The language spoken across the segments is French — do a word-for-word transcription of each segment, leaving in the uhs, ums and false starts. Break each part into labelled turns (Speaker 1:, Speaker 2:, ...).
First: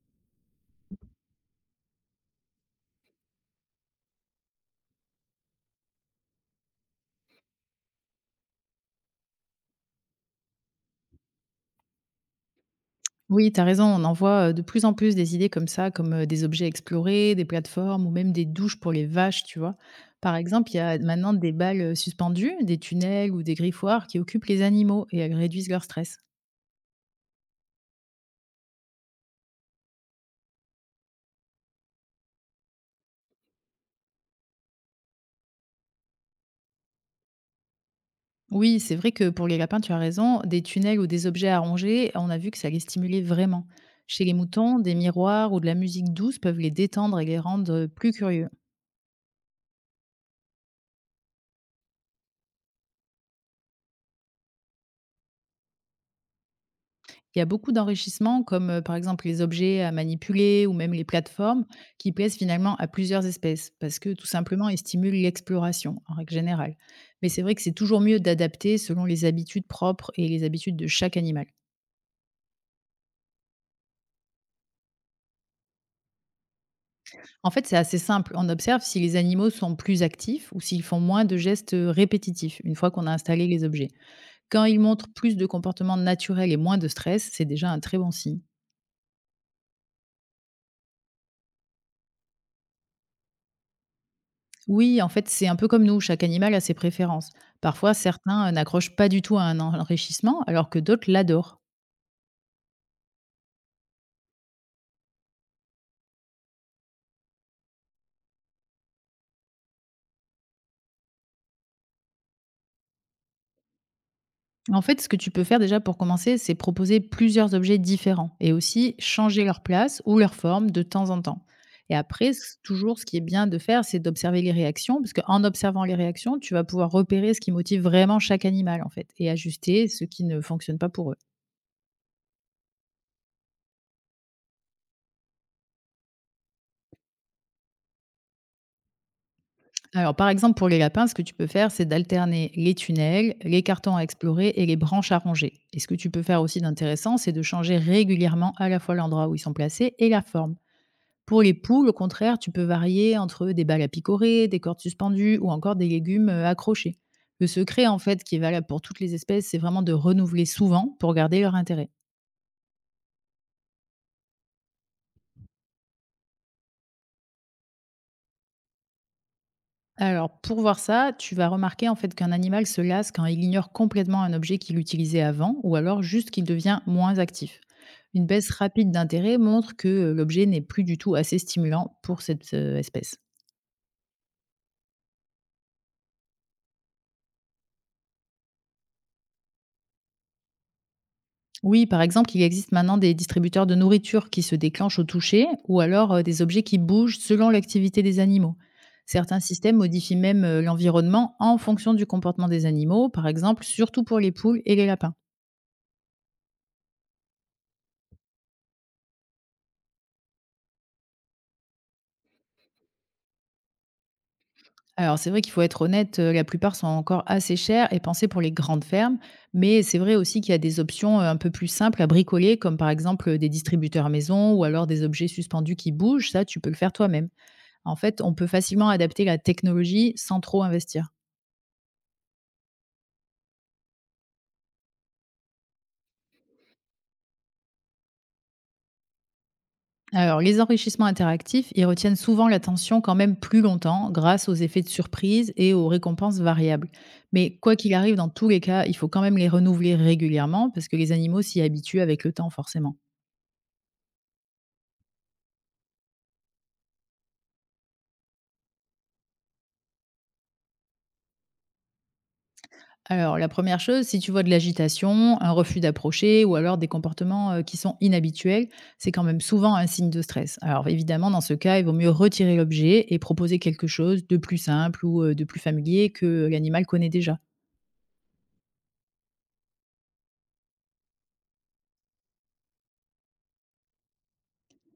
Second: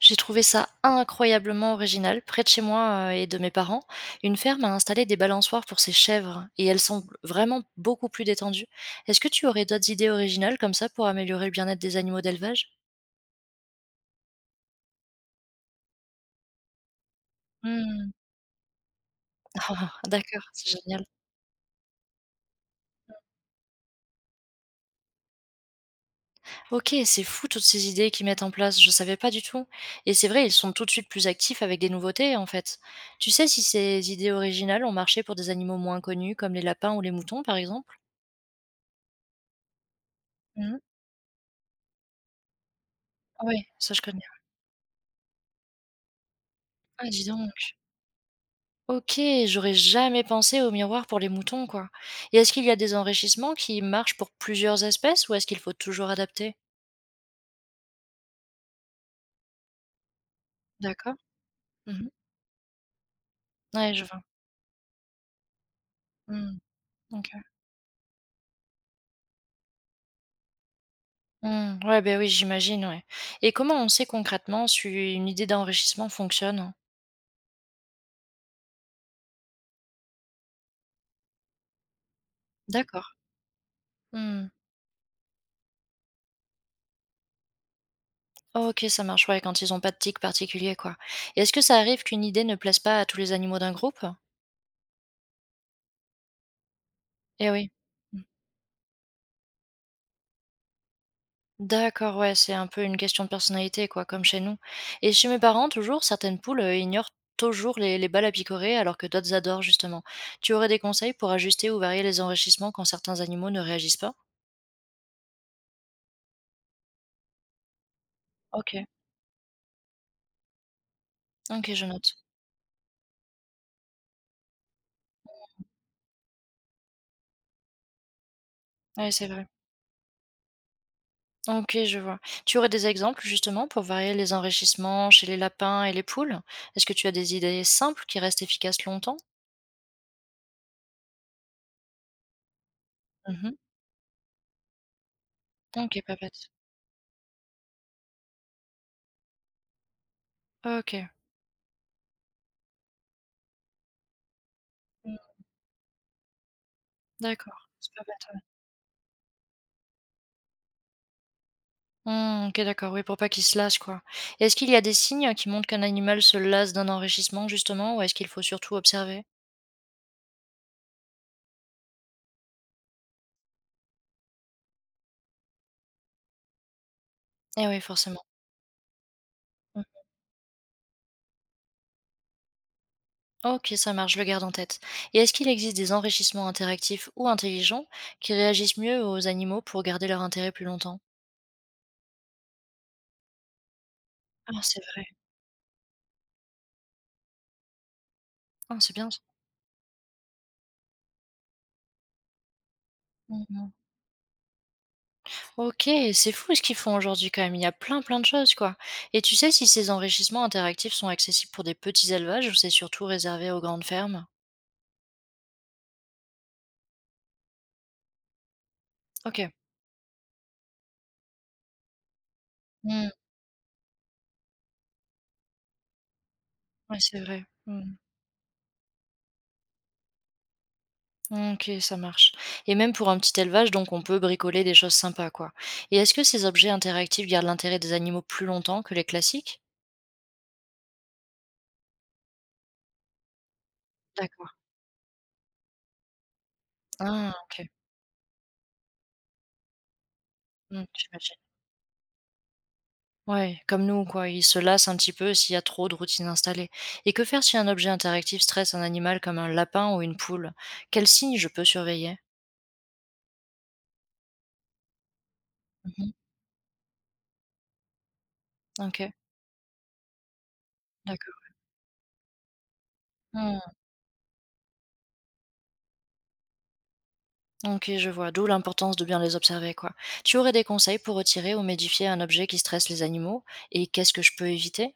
Speaker 1: J'ai trouvé ça incroyablement original. Près de chez moi, heu et de mes parents, une ferme a installé des balançoires pour ses chèvres et elles sont vraiment beaucoup plus détendues. Est-ce que tu aurais d'autres idées originales comme ça pour améliorer le bien-être des animaux d'élevage?
Speaker 2: Oui, tu as raison, on en voit, heu, de plus en plus des idées comme ça, comme, heu, des objets à explorer, des plateformes ou
Speaker 1: Mmh.
Speaker 2: même des douches pour les vaches, tu vois? Par
Speaker 1: D'accord,
Speaker 2: exemple, il
Speaker 1: c'est
Speaker 2: y a
Speaker 1: génial.
Speaker 2: maintenant des balles, heu, suspendues, des tunnels ou des griffoirs qui occupent les animaux et elles réduisent leur stress.
Speaker 1: OK, c'est fou toutes ces idées qu'ils mettent en place, je savais pas du tout et c'est vrai, ils sont tout de suite plus actifs avec des nouveautés, en fait. Tu sais si ces idées originales ont marché pour des animaux moins connus comme les lapins ou les moutons, par exemple?
Speaker 2: Oui, c'est vrai que pour les lapins, tu as raison, des
Speaker 1: Mmh.
Speaker 2: tunnels ou des objets à ronger, on a vu que ça les stimulait vraiment.
Speaker 1: Oui, ça je connais.
Speaker 2: Chez les moutons, des miroirs ou de la musique douce peuvent les
Speaker 1: Ah
Speaker 2: détendre et
Speaker 1: dis
Speaker 2: les
Speaker 1: donc!
Speaker 2: rendre, heu, plus curieux.
Speaker 1: OK, j'aurais jamais pensé au miroir pour les moutons, quoi. Et est-ce qu'il y a des enrichissements qui marchent pour plusieurs espèces ou est-ce qu'il faut toujours adapter?
Speaker 2: Il y a beaucoup d'enrichissements comme, heu, par exemple, les objets à manipuler ou même les
Speaker 1: D'accord.
Speaker 2: plateformes
Speaker 1: Mmh.
Speaker 2: qui plaisent finalement à plusieurs espèces
Speaker 1: Ouais,
Speaker 2: parce
Speaker 1: je
Speaker 2: que
Speaker 1: vois.
Speaker 2: tout simplement, ils stimulent l'exploration en règle
Speaker 1: Mmh.
Speaker 2: générale. Mais
Speaker 1: OK.
Speaker 2: c'est vrai que c'est toujours mieux d'adapter selon les habitudes propres et les habitudes de chaque animal.
Speaker 1: Mmh. Ouais, ben oui, j'imagine, ouais. Et comment on sait concrètement si une idée d'enrichissement fonctionne?
Speaker 2: En fait, c'est assez simple, on observe si les animaux sont plus actifs ou s'ils font moins de gestes, répétitifs une fois qu'on a
Speaker 1: D'accord.
Speaker 2: installé les objets.
Speaker 1: Mmh.
Speaker 2: Quand ils montrent plus de comportements naturels et moins de stress, c'est déjà un très bon signe.
Speaker 1: OK, ça marche, ouais, quand ils ont pas de tic particulier, quoi. Et est-ce que ça arrive qu'une idée ne plaise pas à tous les animaux d'un groupe?
Speaker 2: Oui, en fait, c'est un peu comme nous, chaque animal a ses préférences.
Speaker 1: Eh oui.
Speaker 2: Parfois, certains, heu, n'accrochent pas du tout à un enrichissement, alors que d'autres l'adorent.
Speaker 1: D'accord, ouais, c'est un peu une question de personnalité, quoi, comme chez nous. Et chez mes parents, toujours, certaines poules euh, ignorent toujours les, les balles à picorer, alors que d'autres adorent, justement. Tu aurais des conseils pour ajuster ou varier les enrichissements quand certains animaux ne réagissent pas?
Speaker 2: En fait, ce que tu peux faire déjà pour commencer, c'est proposer plusieurs objets différents et
Speaker 1: Ok,
Speaker 2: aussi changer leur place ou leur forme de temps en temps.
Speaker 1: ok, je
Speaker 2: Et
Speaker 1: note.
Speaker 2: après, c toujours, ce qui est bien de faire, c'est d'observer les réactions, parce qu'en observant les réactions, tu vas pouvoir repérer ce qui motive vraiment chaque animal, en fait,
Speaker 1: Ouais, c'est
Speaker 2: et
Speaker 1: vrai.
Speaker 2: ajuster ce qui ne fonctionne pas pour eux.
Speaker 1: Ok, je vois. Tu aurais des exemples, justement, pour varier les enrichissements chez les lapins et les poules? Est-ce que tu as des idées simples qui restent efficaces longtemps?
Speaker 2: Alors, par exemple, pour les lapins, ce que tu peux faire, c'est d'alterner les tunnels,
Speaker 1: Mhm.
Speaker 2: les cartons à explorer et les branches à ronger. Et ce que
Speaker 1: Ok,
Speaker 2: tu
Speaker 1: pas
Speaker 2: peux faire
Speaker 1: bête.
Speaker 2: aussi d'intéressant, c'est de changer régulièrement à la fois l'endroit où ils sont placés et la forme.
Speaker 1: Ok.
Speaker 2: Pour les poules, au contraire, tu peux varier entre des balles à picorer, des cordes
Speaker 1: Mm,
Speaker 2: suspendues ou encore des légumes euh, accrochés. Le
Speaker 1: d'accord.
Speaker 2: secret,
Speaker 1: C'est
Speaker 2: en
Speaker 1: pas
Speaker 2: fait, qui est
Speaker 1: bête.
Speaker 2: valable pour toutes les espèces, c'est vraiment de renouveler souvent pour garder leur intérêt.
Speaker 1: Mmh, OK, d'accord, oui, pour pas qu'il se lasse, quoi. Et est-ce qu'il y a des signes euh, qui montrent qu'un animal se lasse d'un enrichissement, justement, ou est-ce qu'il faut surtout observer?
Speaker 2: Alors, pour voir ça, tu vas remarquer en fait qu'un animal se lasse quand il ignore complètement un objet qu'il utilisait avant, ou alors juste qu'il devient moins actif.
Speaker 1: Eh oui, forcément.
Speaker 2: Une baisse rapide d'intérêt montre
Speaker 1: Mmh.
Speaker 2: que euh, l'objet n'est plus du tout assez stimulant pour cette euh, espèce.
Speaker 1: OK, ça marche, je le garde en tête. Et est-ce qu'il existe des enrichissements interactifs ou intelligents qui réagissent mieux aux animaux pour garder leur intérêt plus longtemps?
Speaker 2: Oui, par exemple, il existe maintenant des distributeurs de nourriture qui se
Speaker 1: Ah, c'est
Speaker 2: déclenchent au
Speaker 1: vrai.
Speaker 2: toucher, ou alors euh, des objets qui bougent selon l'activité des animaux.
Speaker 1: Ah, c'est bien ça.
Speaker 2: Certains systèmes modifient même euh, l'environnement en fonction du comportement des animaux, par
Speaker 1: Mmh,
Speaker 2: exemple,
Speaker 1: mmh.
Speaker 2: surtout pour les poules et les lapins.
Speaker 1: OK, c'est fou ce qu'ils font aujourd'hui quand même. Il y a plein, plein de choses, quoi. Et tu sais si ces enrichissements interactifs sont accessibles pour des petits élevages ou c'est surtout réservé aux grandes fermes?
Speaker 2: Alors c'est vrai qu'il faut être honnête, heu, la plupart sont encore assez chers et pensés pour les grandes fermes,
Speaker 1: OK.
Speaker 2: mais c'est vrai aussi qu'il y a des options, heu, un peu plus simples à bricoler comme par
Speaker 1: Mmh,
Speaker 2: exemple, heu, des distributeurs maison ou alors des objets suspendus qui bougent, ça tu peux le faire
Speaker 1: ouais, c'est
Speaker 2: toi-même.
Speaker 1: vrai. Mmh.
Speaker 2: En fait, on peut facilement adapter la technologie sans trop investir.
Speaker 1: OK, ça marche. Et même pour un petit élevage, donc on peut bricoler des choses sympas, quoi. Et est-ce que ces objets interactifs gardent l'intérêt des animaux plus longtemps que les classiques?
Speaker 2: Alors les enrichissements interactifs, ils retiennent souvent l'attention quand même plus longtemps grâce aux
Speaker 1: D'accord.
Speaker 2: effets de surprise et aux récompenses variables.
Speaker 1: Ah,
Speaker 2: Mais
Speaker 1: OK.
Speaker 2: quoi qu'il arrive, dans tous les cas, il faut quand même les renouveler régulièrement
Speaker 1: Mmh,
Speaker 2: parce que les
Speaker 1: j'imagine.
Speaker 2: animaux s'y habituent avec le temps forcément.
Speaker 1: Ouais, comme nous, quoi. Ils se lassent un petit peu s'il y a trop de routines installées. Et que faire si un objet interactif stresse un animal comme un lapin ou une poule? Quels signes je peux surveiller?
Speaker 2: Alors, la première chose, si tu vois de l'agitation, un refus
Speaker 1: Mhm.
Speaker 2: d'approcher ou alors des comportements euh, qui sont inhabituels, c'est
Speaker 1: OK,
Speaker 2: quand même souvent un signe de stress. Alors, évidemment, dans
Speaker 1: d'accord.
Speaker 2: ce cas, il vaut mieux retirer l'objet et proposer
Speaker 1: Hmm,
Speaker 2: quelque chose de plus simple ou euh, de plus familier que l'animal connaît déjà.
Speaker 1: OK, je vois. D'où l'importance de bien les observer, quoi. Tu aurais des conseils pour retirer ou modifier un objet qui stresse les animaux? Et qu'est-ce que je peux éviter?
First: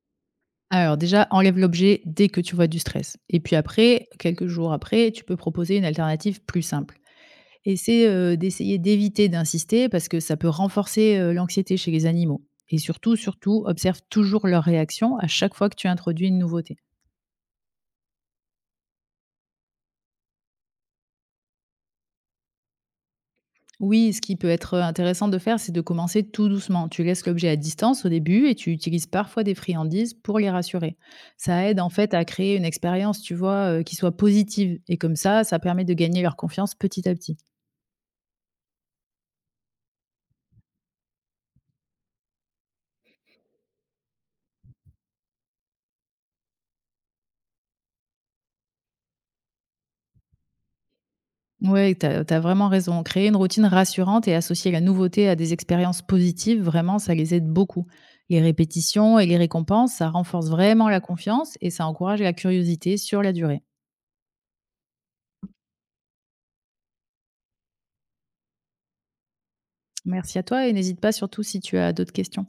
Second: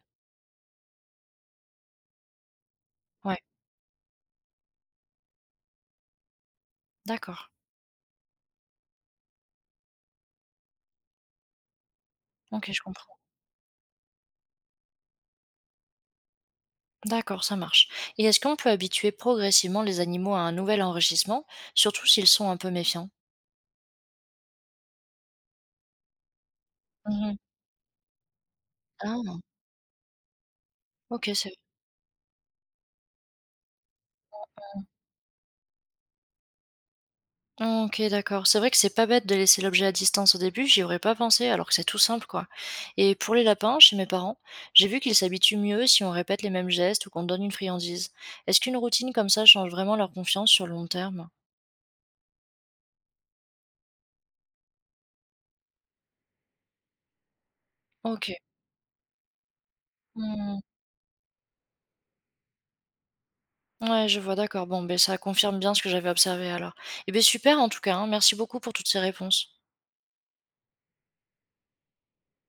Speaker 2: Alors, déjà, enlève l'objet dès que tu vois du stress.
Speaker 1: Ouais.
Speaker 2: Et puis après, quelques jours après, tu peux proposer une alternative plus simple.
Speaker 1: D'accord.
Speaker 2: Et c'est, heu, d'essayer d'éviter d'insister parce que ça peut renforcer, heu, l'anxiété chez les animaux
Speaker 1: OK,
Speaker 2: et
Speaker 1: je
Speaker 2: surtout,
Speaker 1: comprends.
Speaker 2: surtout, observe toujours leur réaction à chaque fois que tu introduis une nouveauté.
Speaker 1: D'accord, ça marche. Et est-ce qu'on peut habituer progressivement les animaux à un nouvel enrichissement, surtout s'ils sont un peu méfiants?
Speaker 2: Oui, ce qui peut être, intéressant de faire, c'est de commencer tout doucement. Tu laisses
Speaker 1: Mmh.
Speaker 2: l'objet à distance au début et tu utilises
Speaker 1: Ah!
Speaker 2: parfois des friandises pour les rassurer.
Speaker 1: OK, c'est
Speaker 2: Ça aide en fait à créer une expérience, tu vois, heu, qui soit positive et comme ça, ça permet de gagner leur confiance petit à petit.
Speaker 1: OK, d'accord. C'est vrai que c'est pas bête de laisser l'objet à distance au début, j'y aurais pas pensé alors que c'est tout simple, quoi. Et pour les lapins, chez mes parents, j'ai vu qu'ils s'habituent mieux si on répète les mêmes gestes ou qu'on donne une friandise. Est-ce qu'une routine comme ça change vraiment leur confiance sur le long terme?
Speaker 2: Ouais, tu tu as vraiment raison. Créer une routine rassurante et associer la nouveauté à des expériences positives, vraiment, ça les aide beaucoup.
Speaker 1: OK.
Speaker 2: Les répétitions et les récompenses, ça renforce
Speaker 1: Mmh.
Speaker 2: vraiment la confiance et ça encourage la curiosité sur la durée.
Speaker 1: Ouais, je vois, d'accord. Bon, ben ça confirme bien ce que j'avais observé alors. Eh beh, super en tout cas, hein. Merci beaucoup pour toutes ces réponses.
Speaker 2: Merci à toi et n'hésite pas surtout si tu as d'autres questions.